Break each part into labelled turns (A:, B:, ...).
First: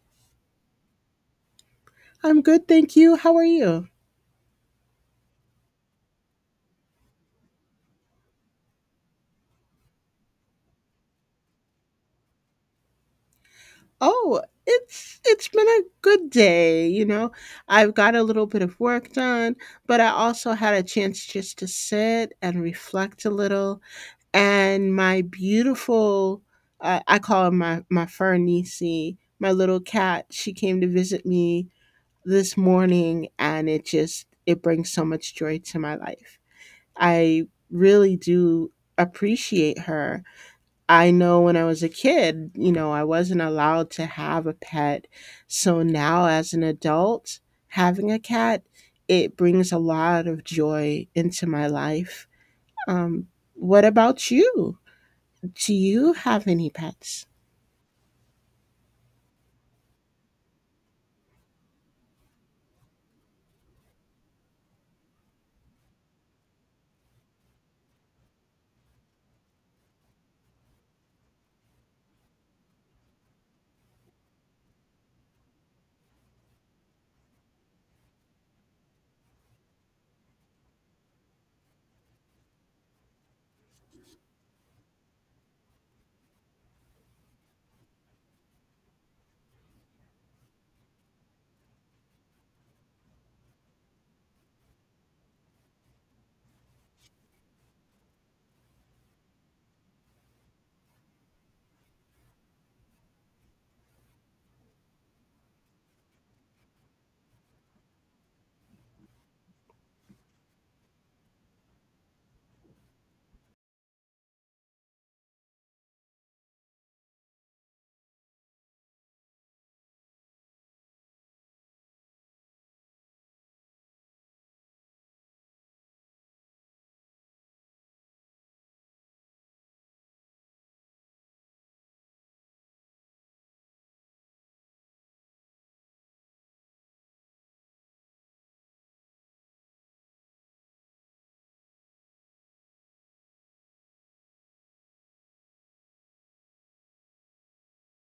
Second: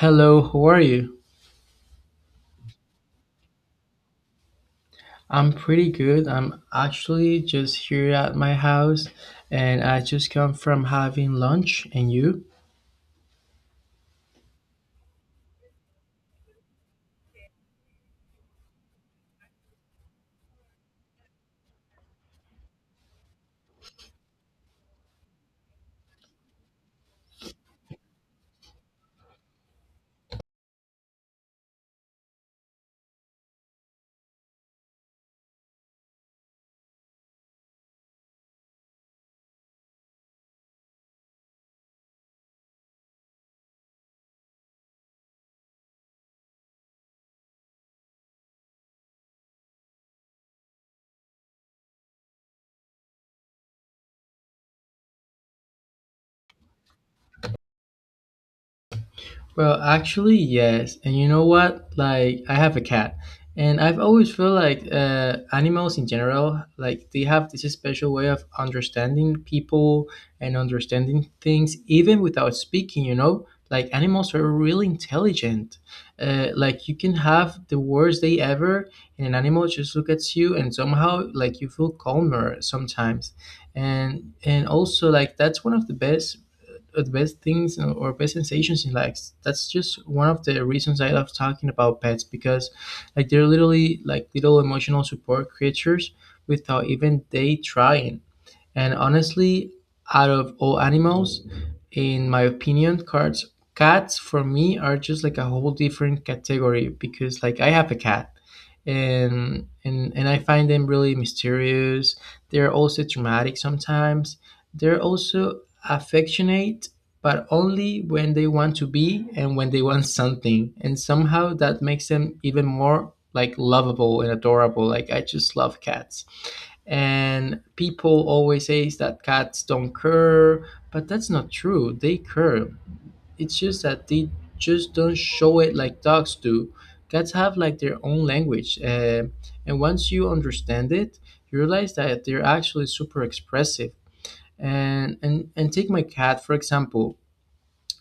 A: Hello, how are you?
B: I'm good, thank you. How are you?
A: I'm pretty good. I'm actually just here at my house, and I just come from having lunch. And you?
B: Oh, it's been a good day. I've got a little bit of work done, but I also had a chance just to sit and reflect a little. And my beautiful, I call her my fur niecey, my little cat. She came to visit me this morning, and it brings so much joy to my life. I really do appreciate her. I know when I was a kid, I wasn't allowed to have a pet. So now, as an adult, having a cat, it brings a lot of joy into my life. Um, what about you? Do you have any pets?
A: Well, actually, yes. And you know what? Like, I have a cat, and I've always felt like animals in general, like they have this special way of understanding people and understanding things, even without speaking. You know, like animals are really intelligent. Like you can have the worst day ever, and an animal just look at you, and somehow like you feel calmer sometimes. And also like that's one of the best things, you know, or best sensations in life. That's just one of the reasons I love talking about pets because like they're literally like little emotional support creatures without even they trying. And honestly, out of all animals, in my opinion, cats for me are just like a whole different category because like I have a cat, and I find them really mysterious. They're also dramatic sometimes. They're also affectionate, but only when they want to be and when they want something. And somehow that makes them even more like lovable and adorable. Like I just love cats. And people always say that cats don't care, but that's not true. They care. It's just that they just don't show it like dogs do. Cats have like their own language, and once you understand it, you realize that they're actually super expressive. And take my cat for example.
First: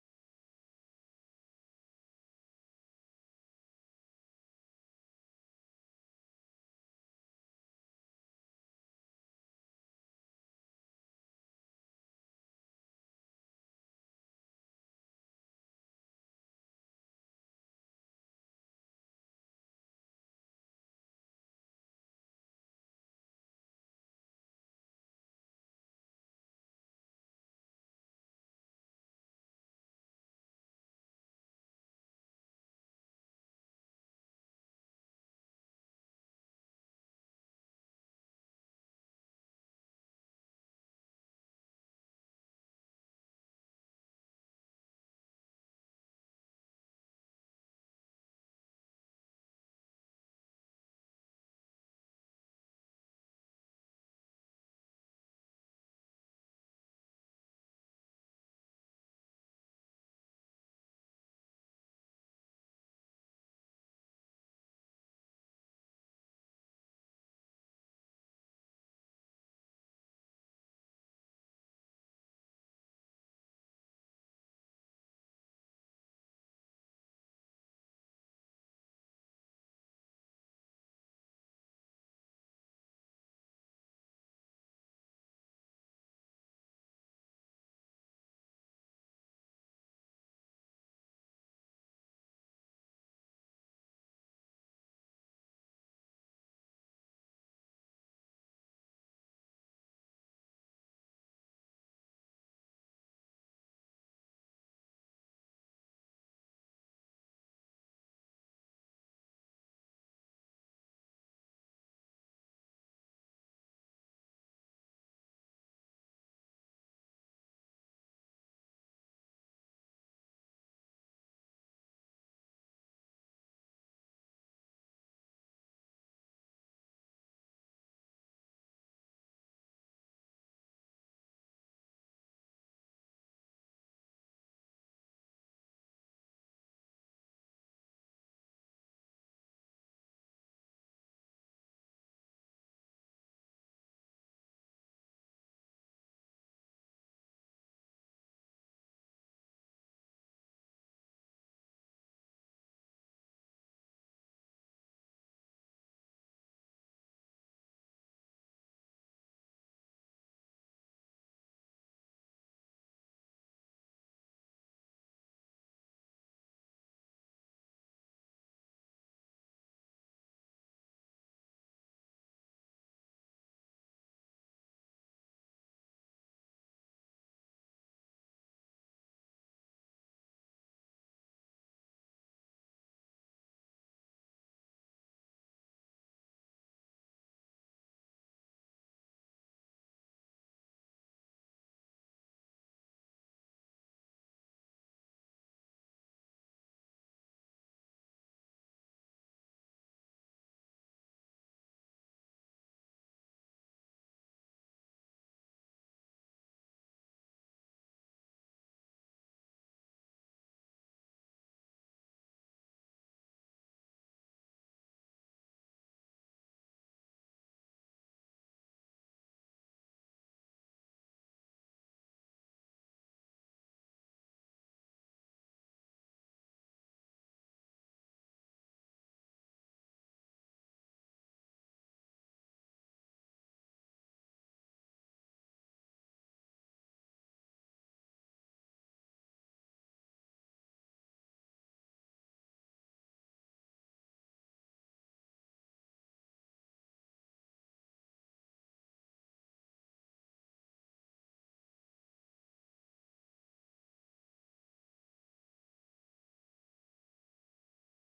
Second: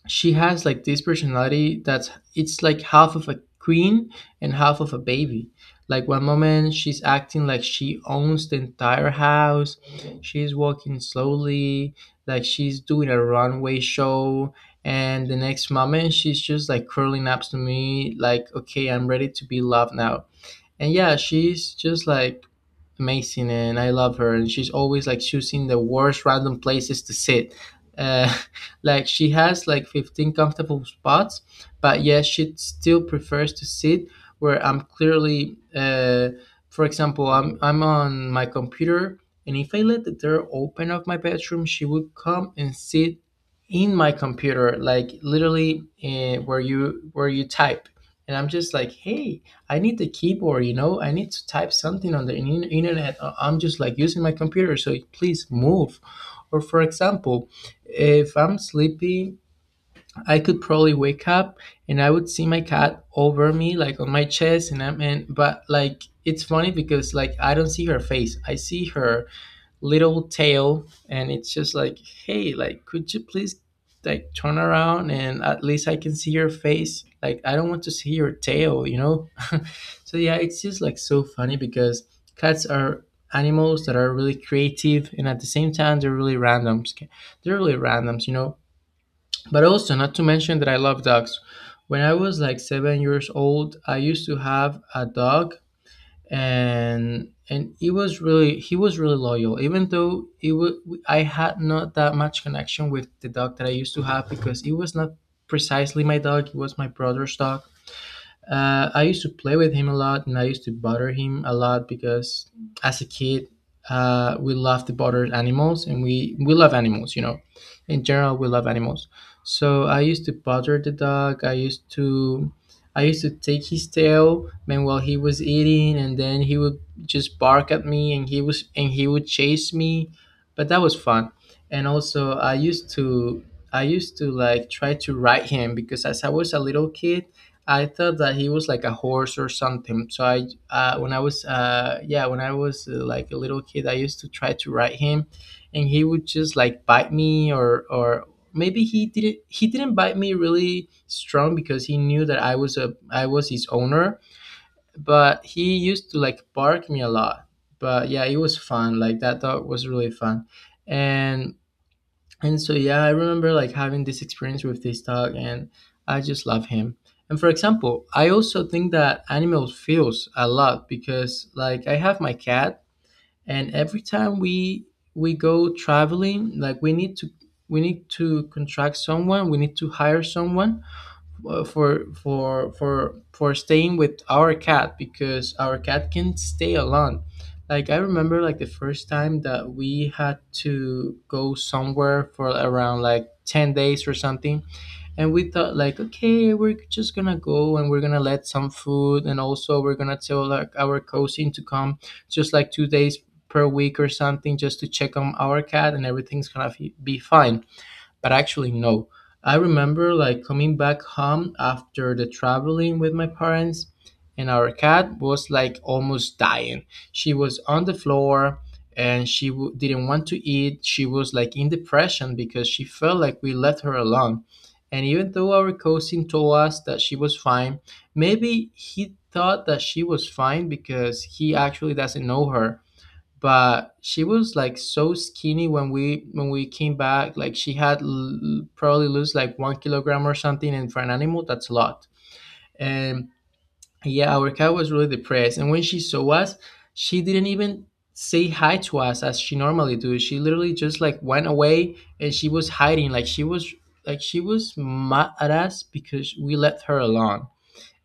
A: She has like this personality that's it's like half of a queen and half of a baby. Like one moment she's acting like she owns the entire house. She's walking slowly, like she's doing a runway show, and the next moment she's just like curling up to me like, okay, I'm ready to be loved now. And yeah, she's just like amazing, and I love her. And she's always like choosing the worst random places to sit. uh, like she has like 15 comfortable spots, but yes, she still prefers to sit where I'm clearly for example, I'm on my computer, and if I let the door open of my bedroom, she would come and sit in my computer, like literally, where you type. And I'm just like, hey, I need the keyboard, you know. I need to type something on the internet. I'm just like using my computer, so please move. Or for example, if I'm sleepy, I could probably wake up and I would see my cat over me, like on my chest, and but like it's funny because like I don't see her face. I see her little tail, and it's just like, hey, like could you please like turn around, and at least I can see your face. Like I don't want to see your tail, you know. So yeah, it's just like so funny because cats are animals that are really creative, and at the same time they're really randoms. They're really randoms. You know, but also not to mention that I love dogs. When I was like 7 years old, I used to have a dog. And it was really he was really loyal, even though it was I had not that much connection with the dog that I used to have because it was not precisely my dog. It was my brother's dog. I used to play with him a lot, and I used to bother him a lot because as a kid, we love to bother animals, and we love animals. You know, in general, we love animals. So I used to bother the dog. I used to. I used to take his tail, man, while he was eating, and then he would just bark at me. And he would chase me, but that was fun. And also I used to like try to ride him, because as I was a little kid, I thought that he was like a horse or something. So I, when I was, when I was like a little kid, I used to try to ride him, and he would just like bite me, or maybe he didn't. He didn't bite me really strong because he knew that I was his owner. But he used to like bark me a lot. But yeah, it was fun. Like that dog was really fun, and yeah, I remember like having this experience with this dog, and I just love him. And for example, I also think that animals feels a lot because like I have my cat, and every time we go traveling, like we need to contract someone, we need to hire someone, for staying with our cat because our cat can stay alone. Like I remember like the first time that we had to go somewhere for around like 10 days or something, and we thought like, okay, we're just gonna go and we're gonna let some food, and also we're gonna tell like our cousin to come just like 2 days per week or something, just to check on our cat, and everything's gonna be fine. But actually, no. I remember like coming back home after the traveling with my parents, and our cat was like almost dying. She was on the floor, and she didn't want to eat. She was like in depression because she felt like we left her alone. And even though our cousin told us that she was fine, maybe he thought that she was fine because he actually doesn't know her, but she was like so skinny when we came back. Like she had probably lose like 1 kilogram or something, and for an animal that's a lot. And yeah, our cat was really depressed, and when she saw us, she didn't even say hi to us as she normally do. She literally just like went away, and she was hiding. Like she was like she was mad at us because we left her alone.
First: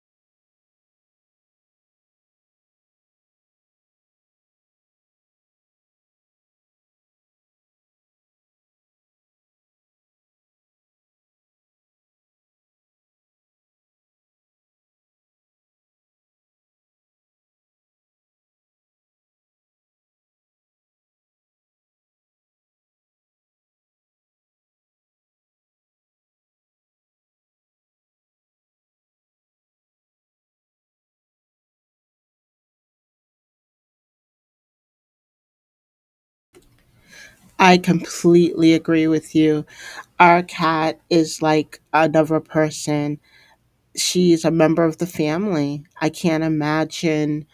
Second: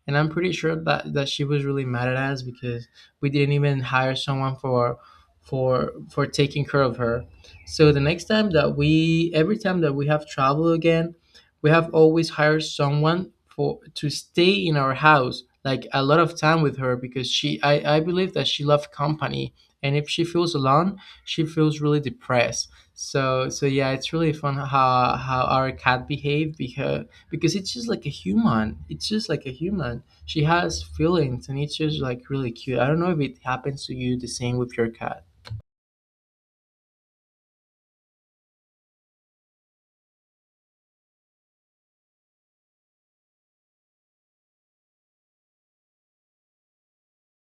A: And I'm pretty sure that she was really mad at us because we didn't even hire someone for taking care of her. So the next time that we every time that we have travel again, we have always hired someone for to stay in our house like a lot of time with her because she I believe that she loved company, and if she feels alone, she feels really depressed. So yeah, it's really fun how our cat behaved because it's just like a human. It's just like a human. She has feelings, and it's just like really cute. I don't know if it happens to you the same with your cat.
B: I completely agree with you. Our cat is like another person. She's a member of the family. I can't imagine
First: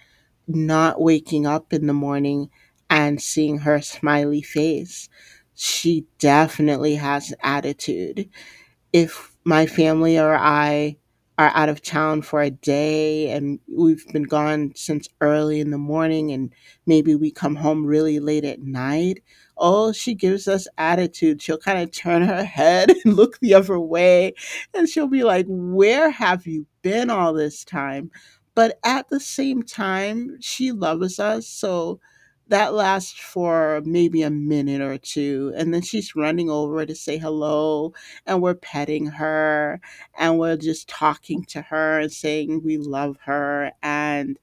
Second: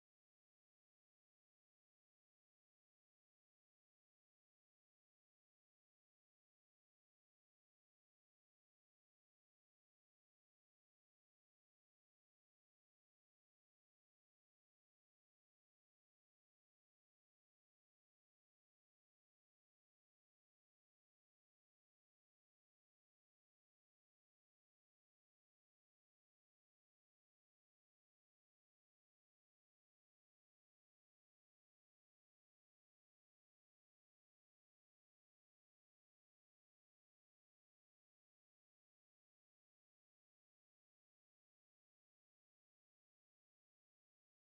B: not waking up in the morning and seeing her smiley face. She definitely has attitude if my family or I are out of town for a day and we've been gone since early in the morning and maybe we come home really late at night. Oh, she gives us attitude. She'll kind of turn her head and look the other way, and she'll be like, "Where have you been all this time?" But at the same time, she loves us. So that lasts for maybe a minute or two. And then she's running over to say hello, and we're petting her, and we're just talking to her and saying we love her, and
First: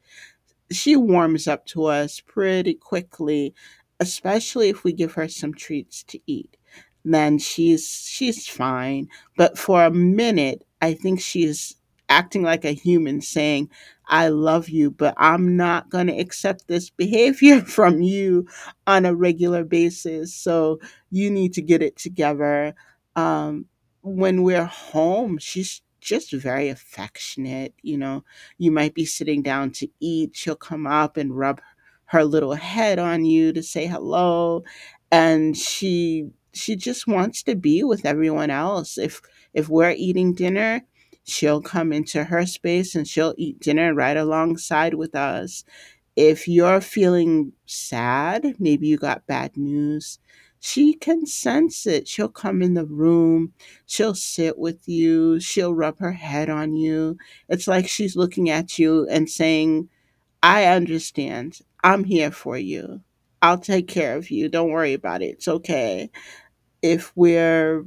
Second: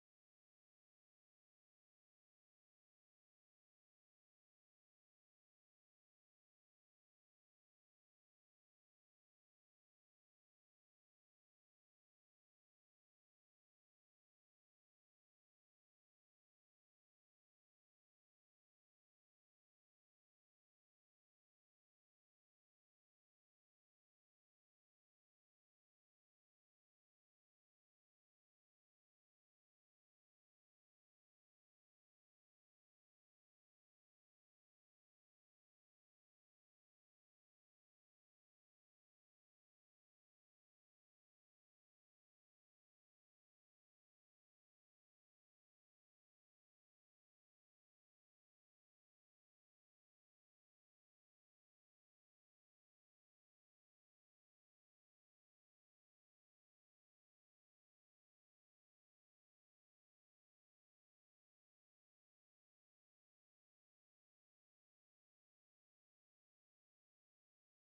B: she warms up to us pretty quickly, especially if we give her some treats to eat. Then she's fine. But for a minute, I think she's acting like a human saying, "I love you, but I'm not gonna accept this behavior from you on a regular basis. So you need to get it together." Um when we're home, she's just very affectionate. You might be sitting down to eat. She'll come up and rub her little head on you to say hello. And she just wants to be with everyone else. If we're eating dinner, she'll come into her space and she'll eat dinner right alongside with us. If you're feeling sad, maybe you got bad news, she can sense it. She'll come in the room, she'll sit with you, she'll rub her head on you. It's like she's looking at you and saying, "I understand. I'm here for you. I'll take care of you. Don't worry about it. It's okay." If we're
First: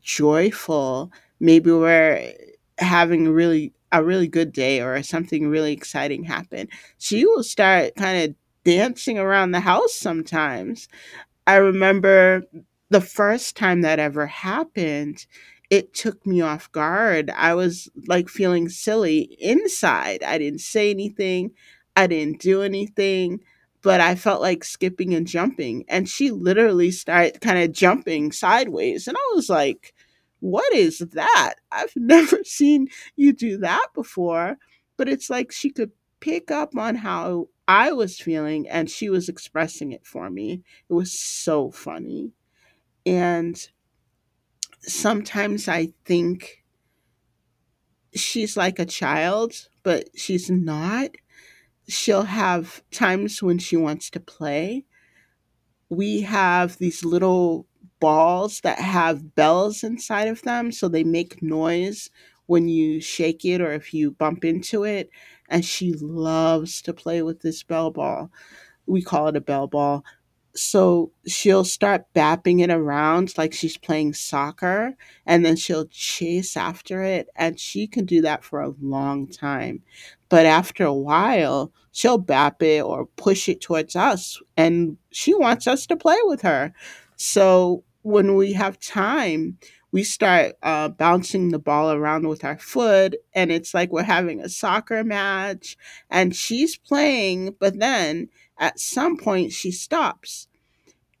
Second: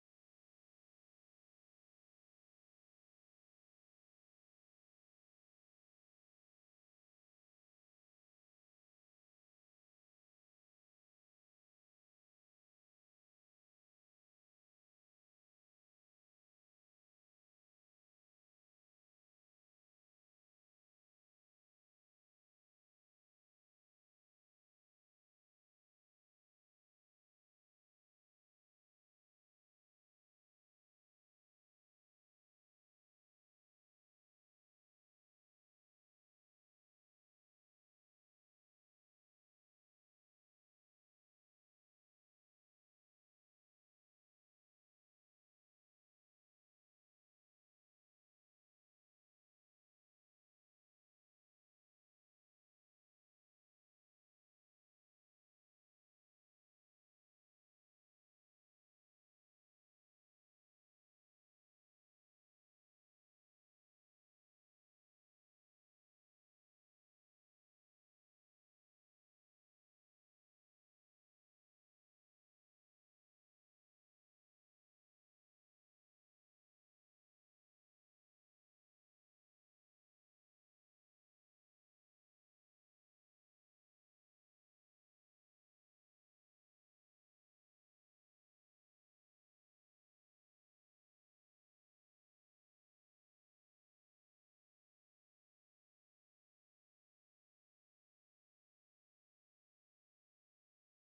B: joyful, maybe we're having really a really good day or something really exciting happened, she will start kind of dancing around the house sometimes. I remember the first time that ever happened, it took me off guard. I was like feeling silly inside. I didn't say anything, I didn't do anything, but I felt like skipping and jumping. And she literally started kind of jumping sideways. And I was like, "What is that? I've never seen you do that before." But it's like she could pick up on how I was feeling, and she was expressing it for me. It was so funny. And sometimes I think she's like a child, but she's not. She'll have times when she wants to play. We have these little balls that have bells inside of them, so they make noise when you shake it or if you bump into it. And she loves to play with this bell ball. We call it a bell ball. So she'll start bapping it around like she's playing soccer, and then she'll chase after it. And she can do that for a long time. But after a while, she'll bap it or push it towards us, and she wants us to play with her. So when we have time, we start bouncing the ball around with our foot, and it's like we're having a soccer match and she's playing, but then at some point she stops.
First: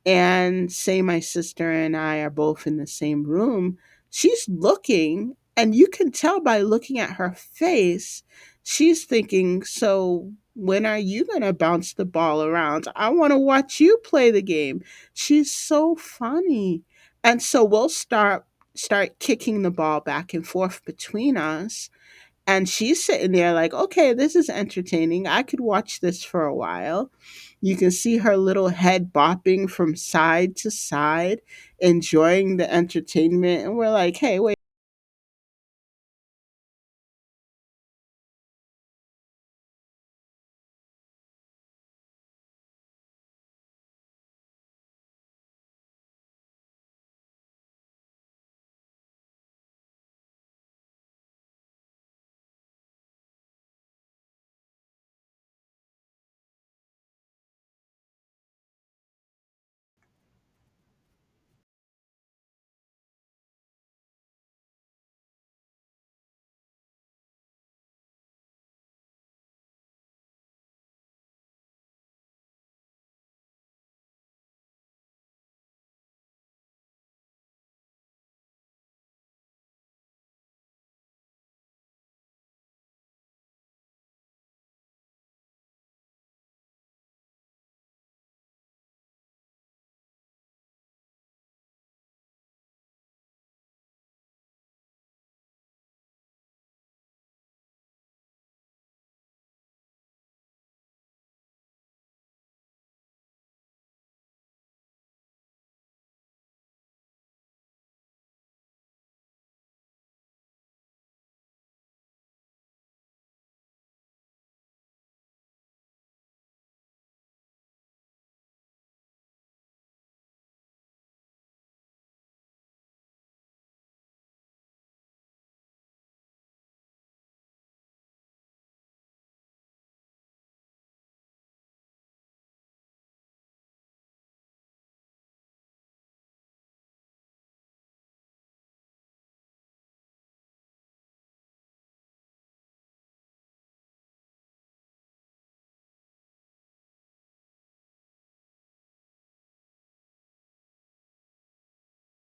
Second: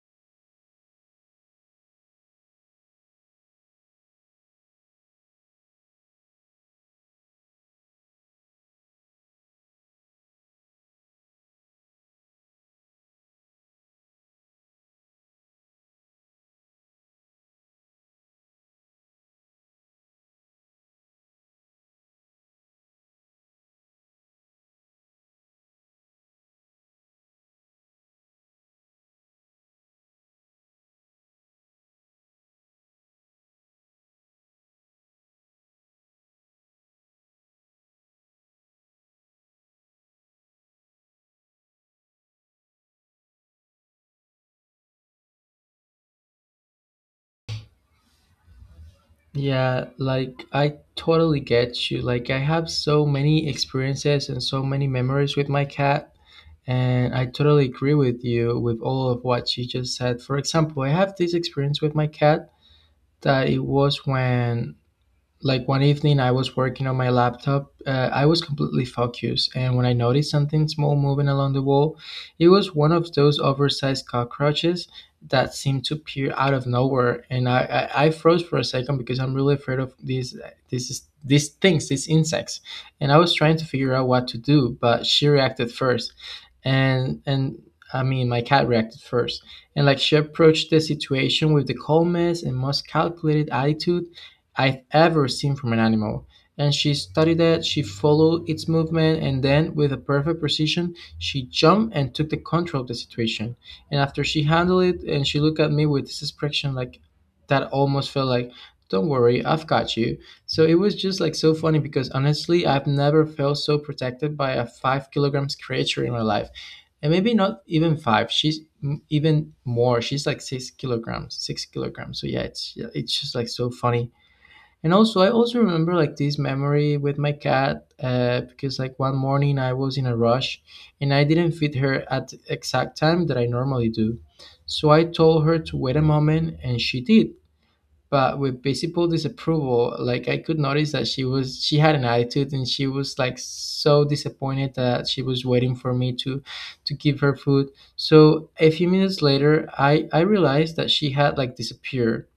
B: And say my sister and I are both in the same room, she's looking, and you can tell by looking at her face she's thinking, "So when are you going to bounce the ball around? I want to watch you play the game." She's so funny. And so we'll start kicking the ball back and forth between us, and she's sitting there like, "Okay, this is entertaining. I could watch this for a while." You can see her little head bopping from side to side, enjoying the entertainment. And we're like, "Hey, wait."
A: Yeah, like I totally get you. Like I have so many experiences and so many memories with my cat, and I totally agree with you with all of what you just said. For example, I have this experience with my cat that it was when like one evening I was working on my laptop. I was completely focused, and when I noticed something small moving along the wall, it was one of those oversized cockroaches that seemed to peer out of nowhere. And I froze for a second because I'm really afraid of these these things, these insects. And I was trying to figure out what to do, but she reacted first. And I mean, my cat reacted first. And like she approached the situation with the calmest and most calculated attitude I've ever seen from an animal. And she studied it, she followed its movement, and then, with a perfect precision, she jumped and took the control of the situation. And after she handled it, and she looked at me with this expression like that almost felt like, don't worry, I've got you. So it was just like so funny because honestly, I've never felt so protected by a 5 kilograms creature in my life. And maybe not even five. She's even more. She's like 6 kilograms, 6 kilograms. So yeah, it's just like so funny. And also, I also remember like this memory with my cat, because like one morning I was in a rush, and I didn't feed her at the exact time that I normally do. So I told her to wait a moment, and she did, but with visible disapproval. Like I could notice that she had an attitude, and she was like so disappointed that she was waiting for me to give her food. So a few minutes later, I realized that she had like disappeared.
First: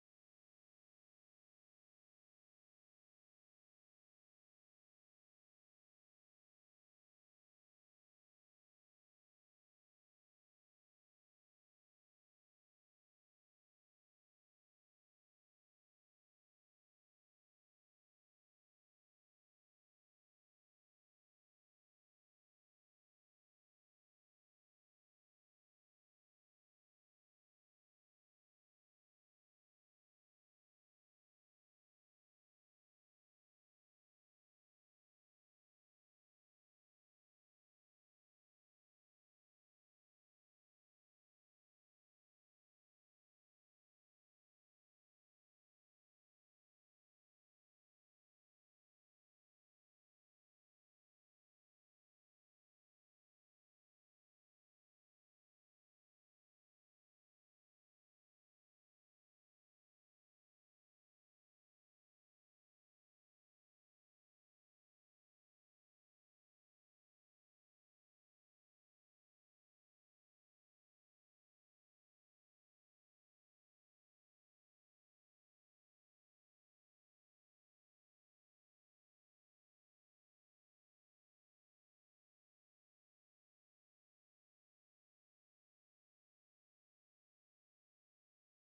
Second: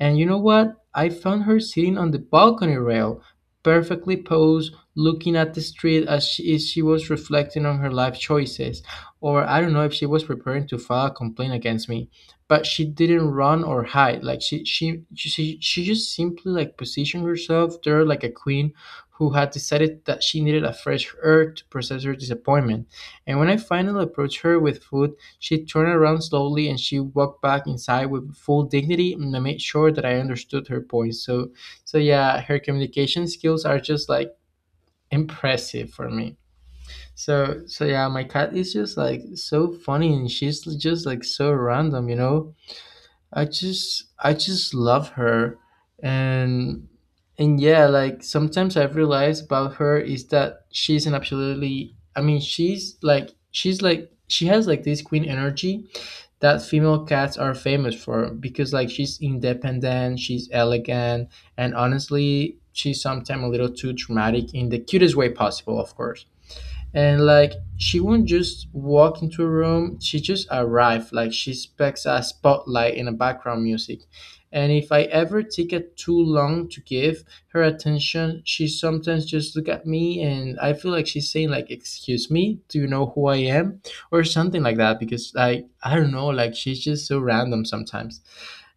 A: And you know what? I found her sitting on the balcony rail, perfectly posed, looking at the street as she was reflecting on her life choices. Or I don't know if she was preparing to file a complaint against me. But she didn't run or hide. Like she just simply like positioned herself there like a queen who had decided that she needed a fresh air to process her disappointment. And when I finally approached her with food she turned around slowly and she walked back inside with full dignity and I made sure that I understood her point. So yeah, her communication skills are just like impressive for me. So yeah, my cat is just like so funny and she's just like so random, you know? I just love her and and yeah, like sometimes I've realized about her is that she's an absolutely I mean she's like she has like this queen energy that female cats are famous for because like she's independent, she's elegant, and honestly, she's sometimes a little too dramatic in the cutest way possible, of course. And like she won't just walk into a room, she just arrived like she expects a spotlight and a background music. And if I ever take it too long to give her attention, she sometimes just look at me and I feel like she's saying like, excuse me, do you know who I am? Or something like that, because like I don't know, like she's just so random sometimes.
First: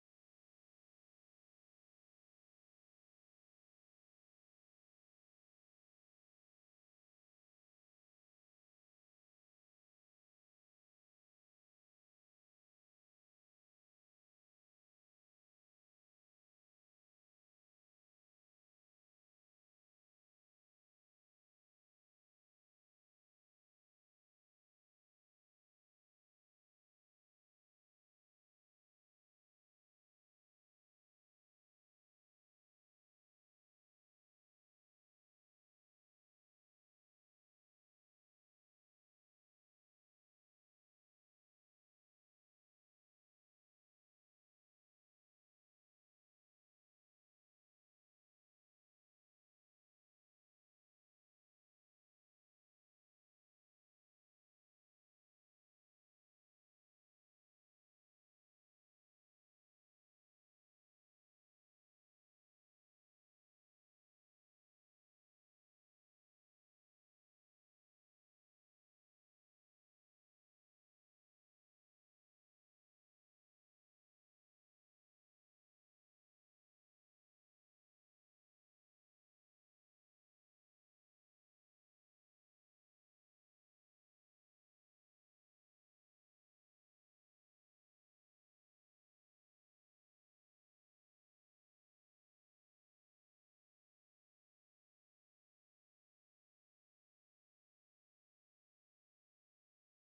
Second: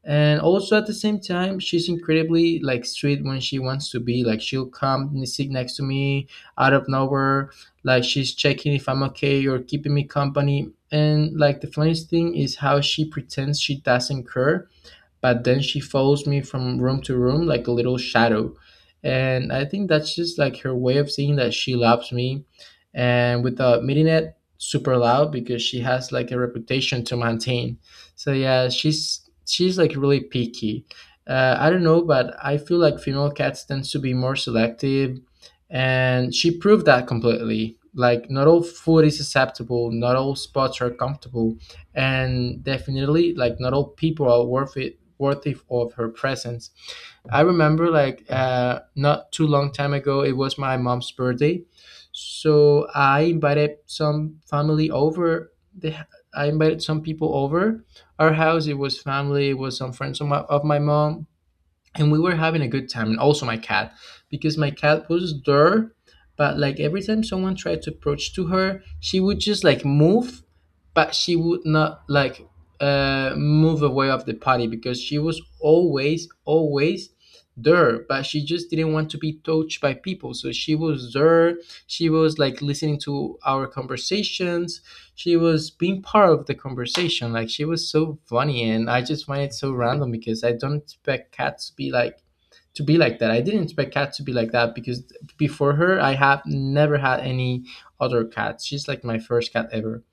A: And also at the same time she's incredibly like sweet when she wants to be, like she'll come and sit next to me out of nowhere, like she's checking if I'm okay or keeping me company. And like the funniest thing is how she pretends she doesn't care, but then she follows me from room to room like a little shadow. And I think that's just like her way of saying that she loves me and without meeting it super loud because she has like a reputation to maintain. So yeah, she's like really picky. I don't know, but I feel like female cats tends to be more selective and she proved that completely, like not all food is acceptable, not all spots are comfortable, and definitely like not all people are worth it, worthy of her presence. I remember like not too long time ago, it was my mom's birthday, so I invited some family over. I invited some people over our house. It was family. It was some friends of my mom and we were having a good time and also my cat because my cat was there, but like every time someone tried to approach to her she would just like move, but she would not like move away of the party because she was always there, but she just didn't want to be touched by people. So she was there, she was like listening to our conversations, she was being part of the conversation. Like she was so funny, and I just find it so random because I don't expect cats to be like that. I didn't expect cats to be like that because before her, I have never had any other cats. She's like my first cat ever,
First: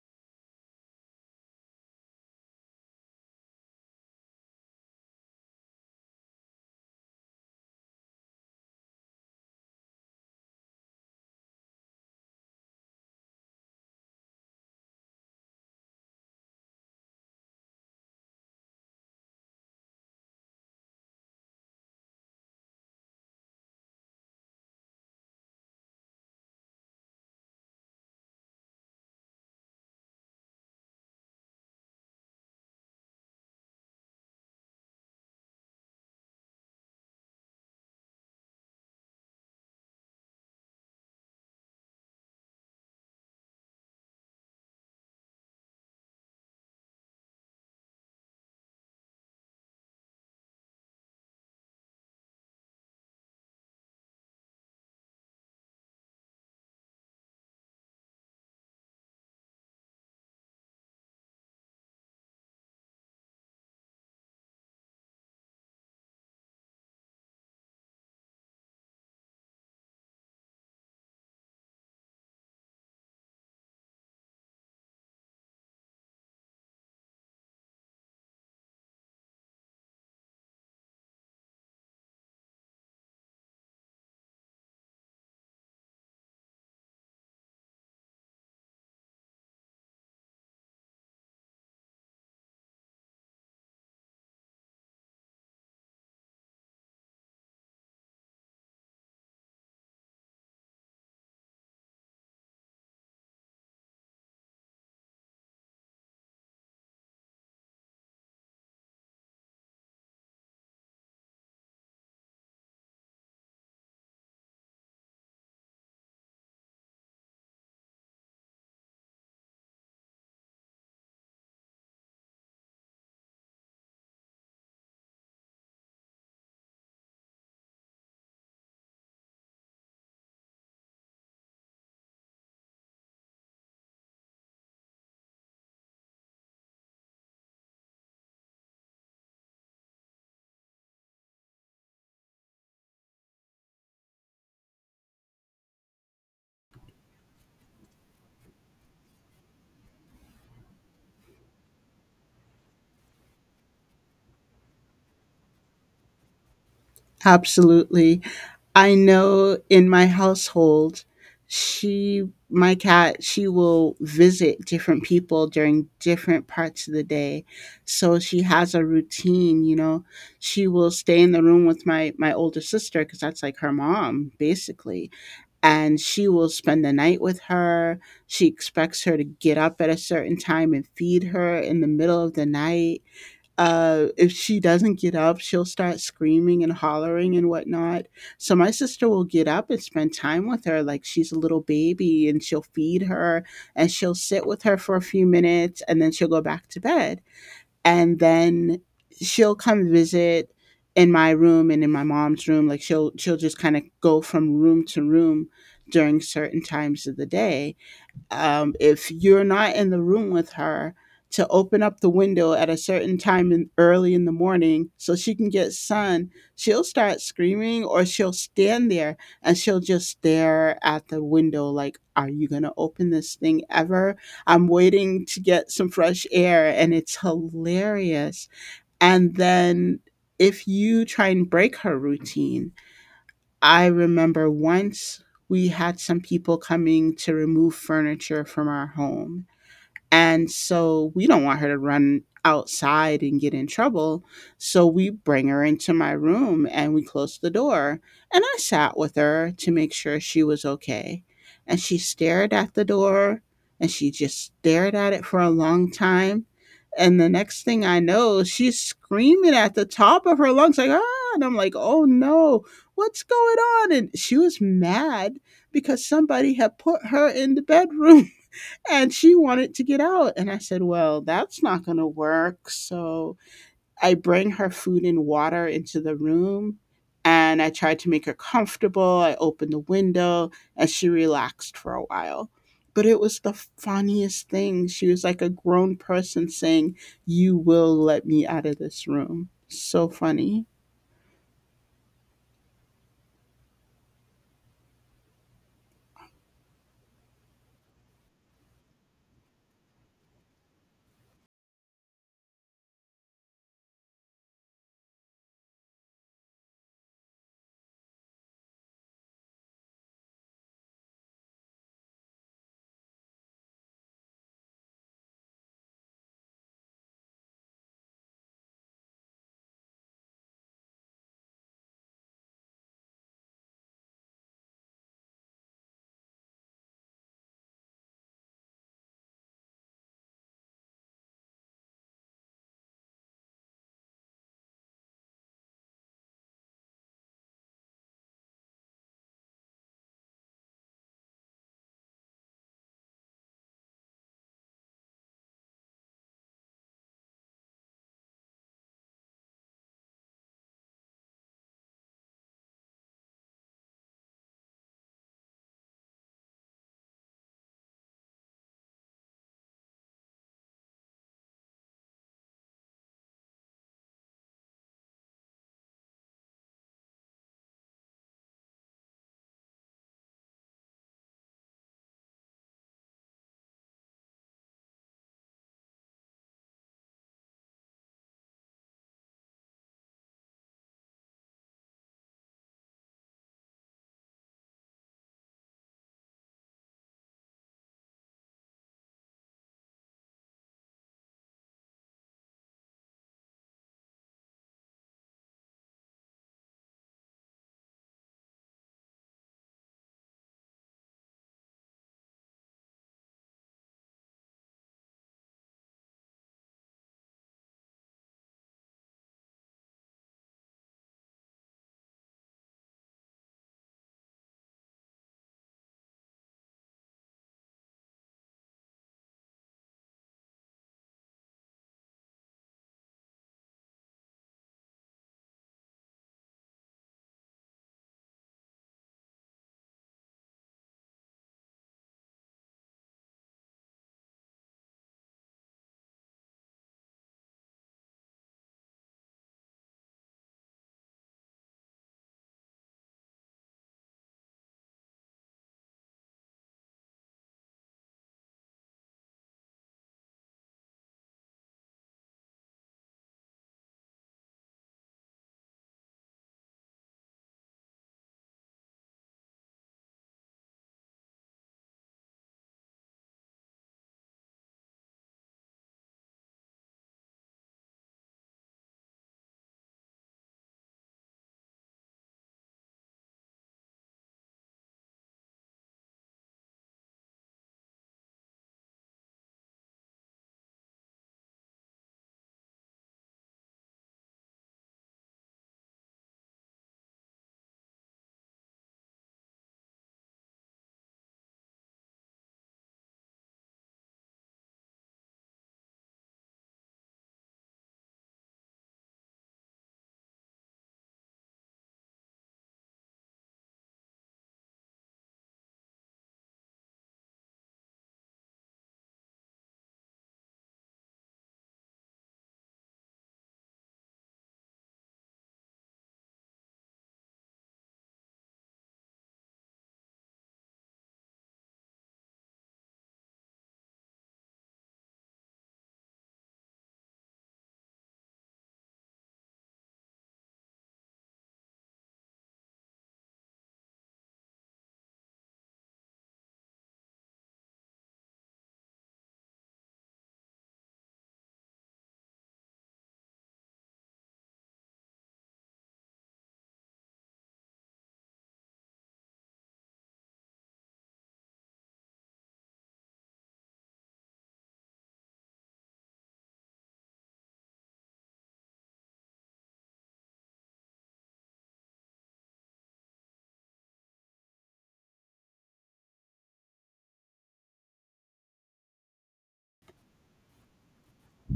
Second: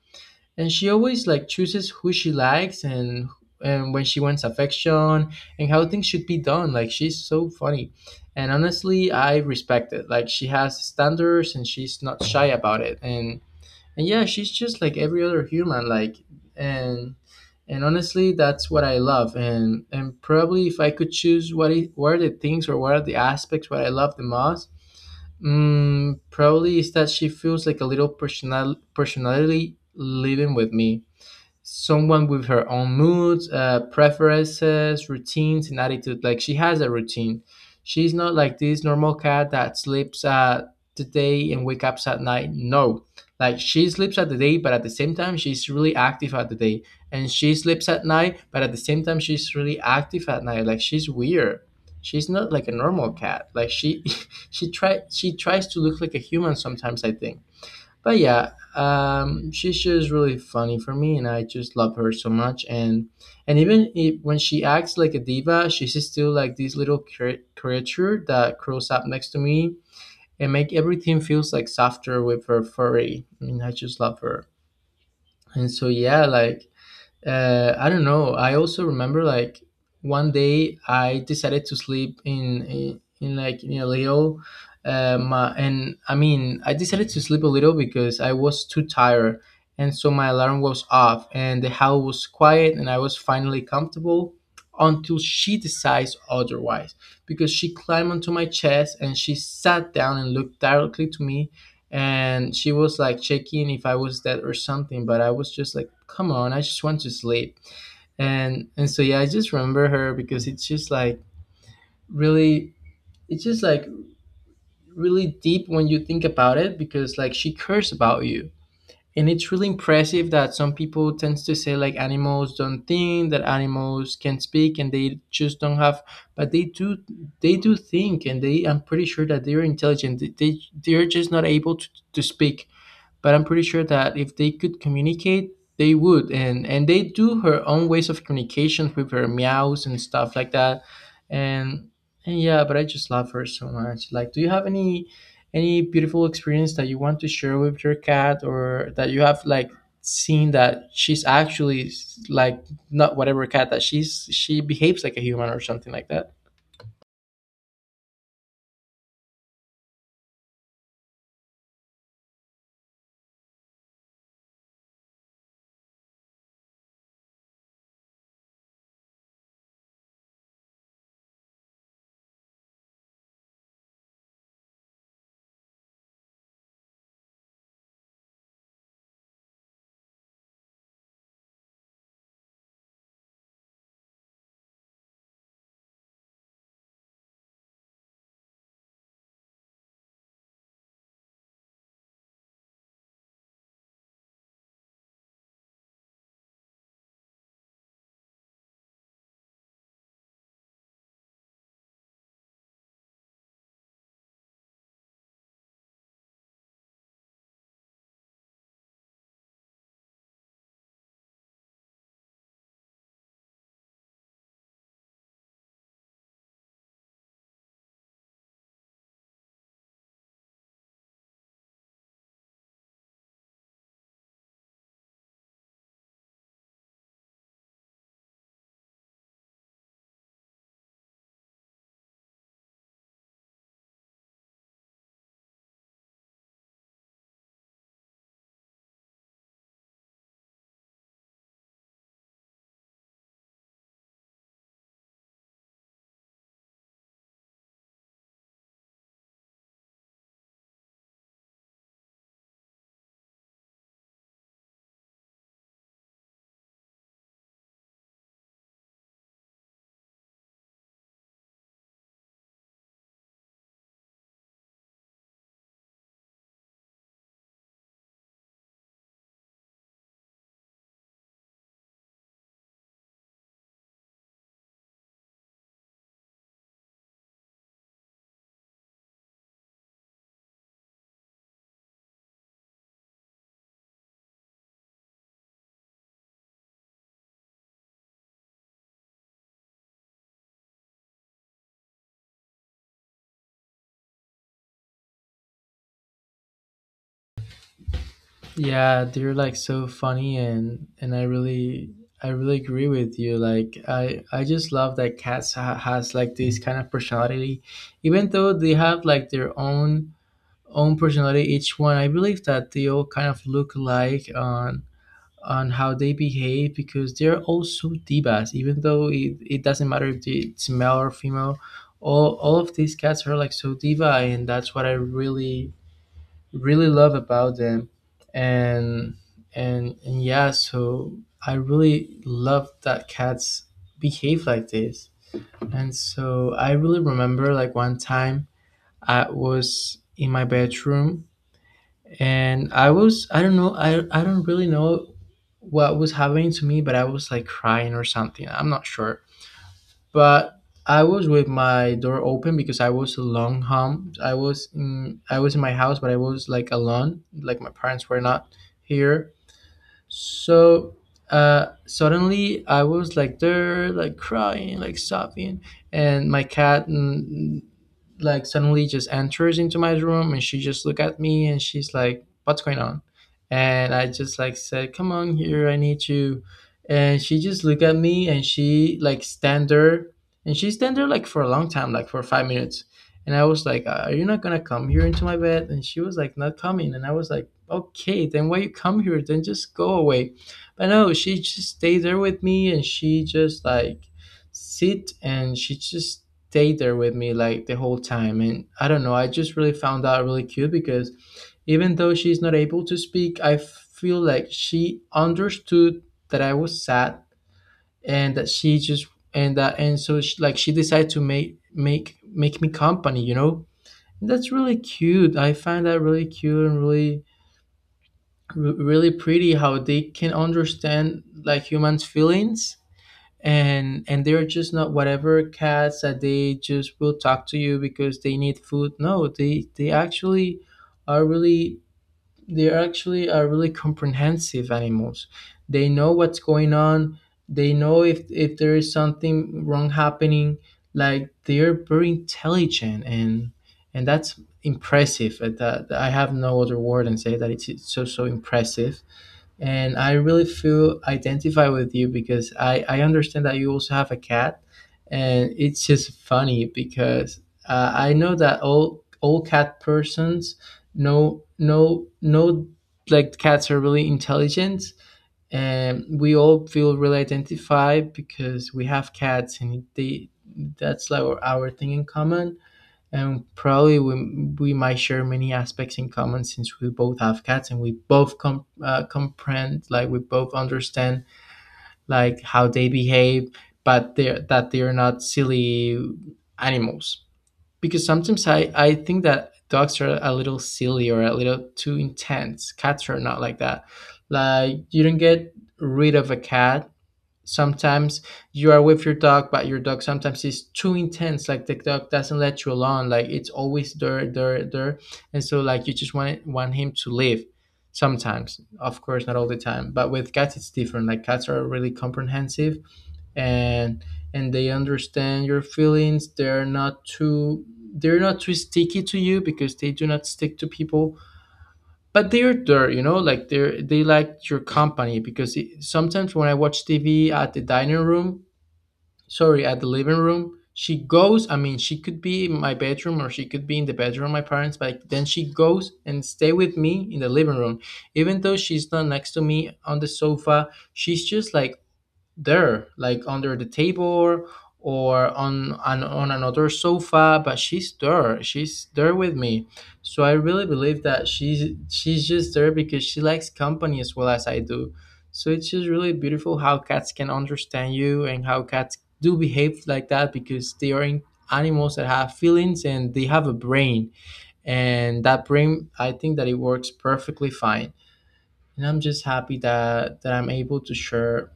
A: and she always like chooses who she likes and when she wants affection and how things should be done. Like she's so funny. And honestly, I respect it. Like she has standards and she's not shy about it. And yeah, she's just like every other human, like and and honestly that's what I love. And probably if I could choose what it, what are the things or what are the aspects what I love the most, probably is that she feels like a little personality living with me, someone with her own moods, preferences, routines, and attitude. Like she has a routine. She's not like this normal cat that sleeps at the day and wake up at night. No, like she sleeps at the day, but at the same time she's really active at the day, and she sleeps at night, but at the same time she's really active at night. Like she's weird. She's not like a normal cat. Like she, she tries to look like a human sometimes. I think. But yeah, she's just really funny for me, and I just love her so much. And even if, when she acts like a diva, she's still like this little creature that curls up next to me and make everything feels like softer with her furry. I mean, I just love her. And so yeah, like I don't know. I also remember like one day I decided to sleep in a little, my, and I mean I decided to sleep a little because I was too tired, and so my alarm was off, and the house was quiet, and I was finally comfortable until she decides otherwise, because she climbed onto my chest and she sat down and looked directly to me and she was like checking if I was dead or something, but I was just like, come on, I just want to sleep. And so yeah, I just remember her because it's just like really, it's just like really deep when you think about it because like she cares about you. And it's really impressive that some people tends to say like animals don't think, that animals can speak and they just don't have, but they do, they do think and they, I'm pretty sure that they're intelligent. They're just not able to speak, but I'm pretty sure that if they could communicate, they would. And they do her own ways of communication with her meows and stuff like that. And and yeah, but I just love her so much. Like, do you have any beautiful experience that you want to share with your cat, or that you have like seen that she's actually like not whatever cat that she behaves like a human or something like that?
B: Absolutely. I know in my household, she, my cat, she will visit different people during different parts of the day. So she has a routine, you know. She will stay in the room with my older sister because that's like her mom basically, and she will spend the night with her. She expects her to get up at a certain time and feed her in the middle of the night. If she doesn't get up, she'll start screaming and hollering and whatnot. So my sister will get up and spend time with her like she's a little baby, and she'll feed her, and she'll sit with her for a few minutes, and then she'll go back to bed. And then she'll come visit in my room and in my mom's room. Like she'll just kind of go from room to room during certain times of the day. If you're not in the room with her to open up the window at a certain time in early in the morning so she can get sun, she'll start screaming, or she'll stand there and she'll just stare at the window like, "Are you going to open this thing ever? I'm waiting to get some fresh air." And it's hilarious. And then if you try and break her routine, I remember once we had some people coming to remove furniture from our home. And so we don't want her to run outside and get in trouble. So we bring her into my room and we close the door. And I sat with her to make sure she was okay. And she stared at the door, and she just stared at it for a long time. And the next thing I know, she's screaming at the top of her lungs, like, ah, and I'm like, "Oh no, what's going on?" And she was mad because somebody had put her in the bedroom and she wanted to get out. And I said, well, that's not going to work. So I bring her food and water into the room, and I tried to make her comfortable. I opened the window and she relaxed for a while. But it was the funniest thing. She was like a grown person saying, "You will let me out of this room." So funny.
A: Yeah, they're like so funny and I really agree with you. Like I just love that cats has like this kind of personality, even though they have like their own personality each one. I believe that they all kind of look alike on how they behave because they're all so divas. Even though it doesn't matter if it's male or female, all of these cats are like so diva, and that's what I really love about them and and yeah. So I really love that cats behave like this, and so I really remember like one time I was in my bedroom and I was, I don't know, I don't really know what was happening to me, but I was like crying or something, I'm not sure. But I was with my door open because I was alone home. I was in my house, but I was like alone, like my parents were not here. So suddenly I was like there, like crying, like sobbing, and my cat like suddenly just enters into my room and she just look at me and she's like, "What's going on?" And I just like said, "Come on here, I need you." And she just look at me and she like stand there and she stand there like for a long time, like for 5 minutes. And I was like, "Are you not gonna come here into my bed?" And she was like, "Not coming." And I was like, okay, then why you come here? Then just go away. But no, she just stayed there with me and she just like sit and she just stayed there with me like the whole time. And I don't know, I just really found that really cute because even though she's not able to speak, I feel like she understood that I was sad and that she just and that and so she, like she decided to make me company, you know. And that's really cute. I find that really cute and really really pretty how they can understand like humans feelings and they're just not whatever cats that they just will talk to you because they need food. No, they they actually are really they are actually are really comprehensive animals. They know what's going on. They know if there is something wrong happening. Like they're very intelligent and that's impressive. That I have no other word and say that it's so so impressive. And I really feel identify with you because I understand that you also have a cat, and it's just funny because I know that all cat persons know like cats are really intelligent, and we all feel really identified because we have cats and they that's like our thing in common. And probably we might share many aspects in common since we both have cats and we both comprehend, like we both understand like how they behave, but they're that they're not silly animals. Because sometimes I think that dogs are a little silly or a little too intense. Cats are not like that. Like you don't get rid of a cat. Sometimes you are with your dog, but your dog sometimes is too intense. Like the dog doesn't let you alone. Like it's always there. And so like you just want him to leave sometimes. Of course not all the time, but with cats it's different. Like cats are really comprehensive, and and they understand your feelings. They're not too they're not too sticky to you because they do not stick to people, but they're there like they're they like your company. Because it, sometimes when I watch TV at the dining room, sorry, at the living room, she goes, I mean, she could be in my bedroom or she could be in the bedroom of my parents, but then she goes and stay with me in the living room. Even though she's not next to me on the sofa, she's just like there, like under the table or on another sofa, but she's there. She's there with me. So I really believe that she's just there because she likes company as well as I do. So it's just really beautiful how cats can understand you and how cats do behave like that, because they are in animals that have feelings and they have a brain, and that brain, I think that it works perfectly fine. And I'm just happy that I'm able to share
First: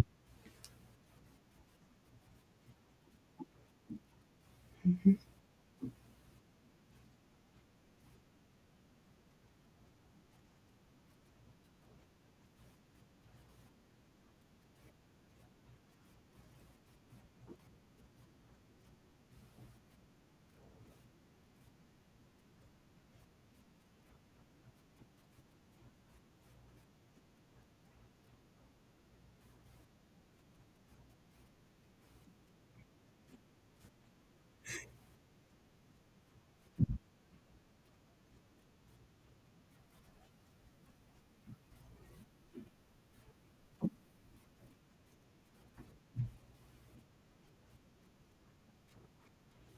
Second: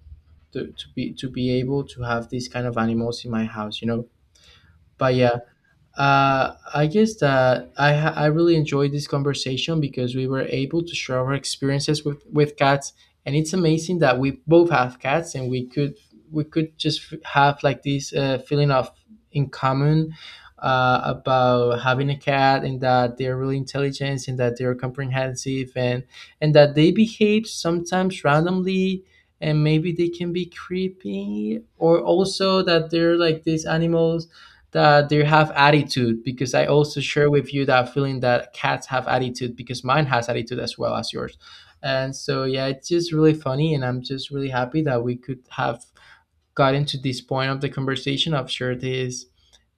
A: to be able to have these kind of animals in my house. But
B: Mhm.
A: yeah, I guess that I really enjoyed this conversation because we were able to share our experiences with cats, and it's amazing that we both have cats and we could just have like this feeling of in common, about having a cat and that they're really intelligent and that they're comprehensive and that they behave sometimes randomly, and maybe they can be creepy, or also that they're like these animals that they have attitude. Because I also share with you that feeling that cats have attitude, because mine has attitude as well as yours. And so yeah, it's just really funny, and I'm just really happy that we could have gotten to this point of the conversation of share this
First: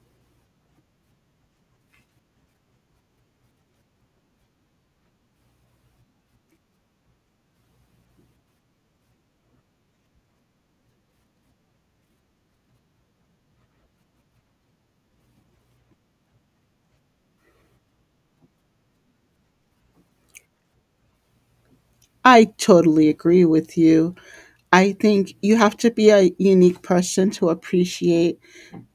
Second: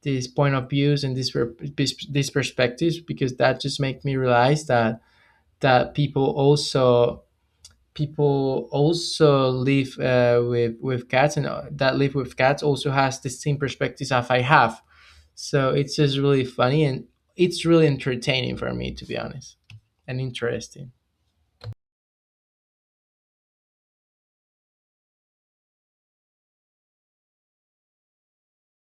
A: this point of views and this these perspectives, because that just make me realize that people also people also live with cats, and that live with cats also has the same perspectives as I have. So it's just really funny, and it's really entertaining for me to be honest, and interesting.
B: I totally agree with you. I think you have to be a unique person to appreciate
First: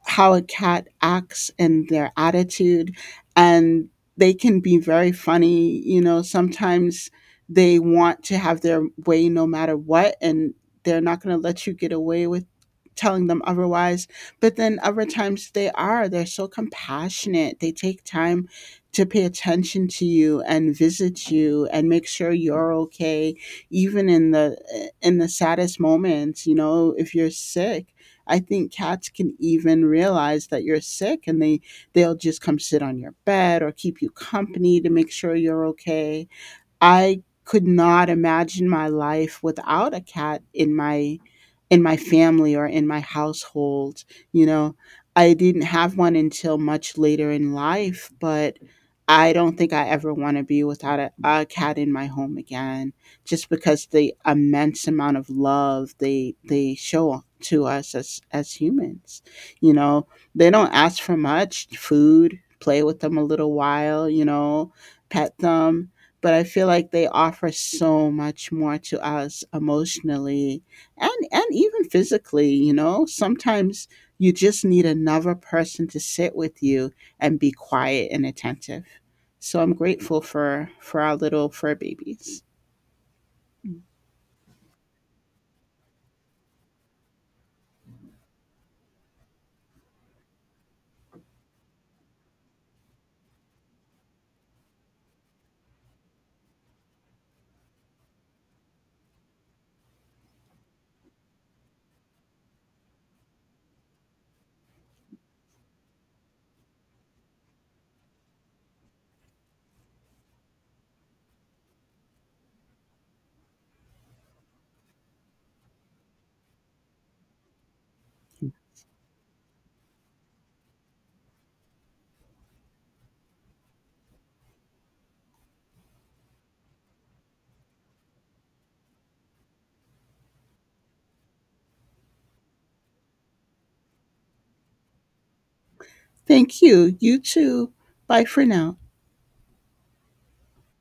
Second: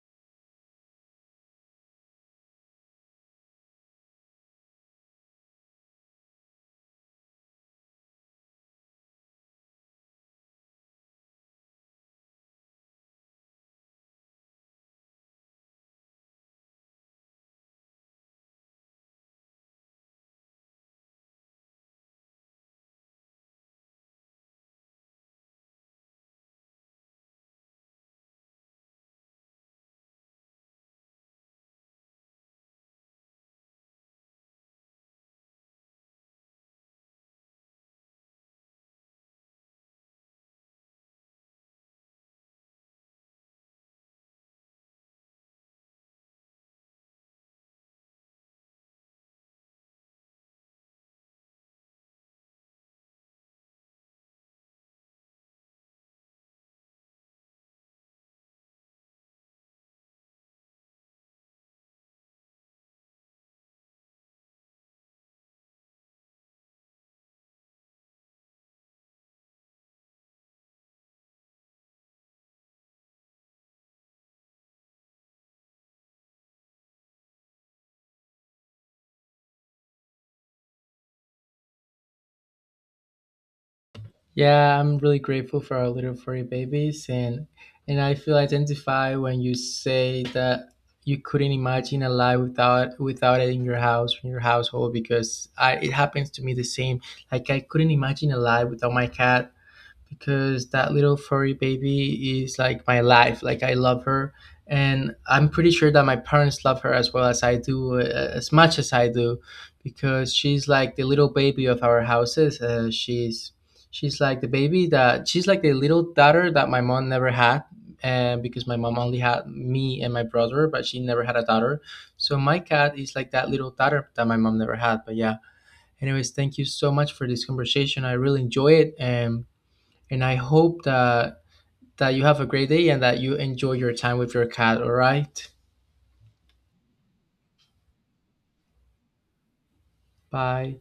B: how a cat acts and their attitude, and they can be very funny, you know. Sometimes they want to have their way no matter what, and they're not going to let you get away with telling them otherwise. But then other times they are, they're so compassionate, they take time to pay attention to you and visit you and make sure you're okay, even in the saddest moments, you know. If you're sick, I think cats can even realize that you're sick, and they they'll just come sit on your bed or keep you company to make sure you're okay. I could not imagine my life without a cat in my family or in my household, you know. I didn't have one until much later in life, but I don't think I ever want to be without a cat in my home again, just because the immense amount of love they show to us as humans. You know, they don't ask for much, food, play with them a little while, you know, pet them, but I feel like they offer so much more to us emotionally and even physically, you know. Sometimes you just need another person to sit with you and be quiet and attentive. So I'm grateful for our little fur babies.
A: Yeah, I'm really grateful for our little furry babies, and I feel identified when you say that you couldn't imagine a life without without it in your house in your household, because I it happens to me the same. Like I couldn't imagine a life without my cat, because that little furry baby is like my life. Like I love her, and I'm pretty sure that my parents love her as well as I do, as much as I do, because she's like the little baby of our houses. She's she's like the baby that she's like the little daughter that my mom never had. And because my mom only had me and my brother, but she never had a daughter. So my cat is like that little daughter that my mom never had. But yeah, anyways, thank you so much for this conversation. I really enjoy it. And I hope that you have a great day and that you enjoy your time with your cat. All right.
B: Thank you. You too. Bye for now.
A: Bye.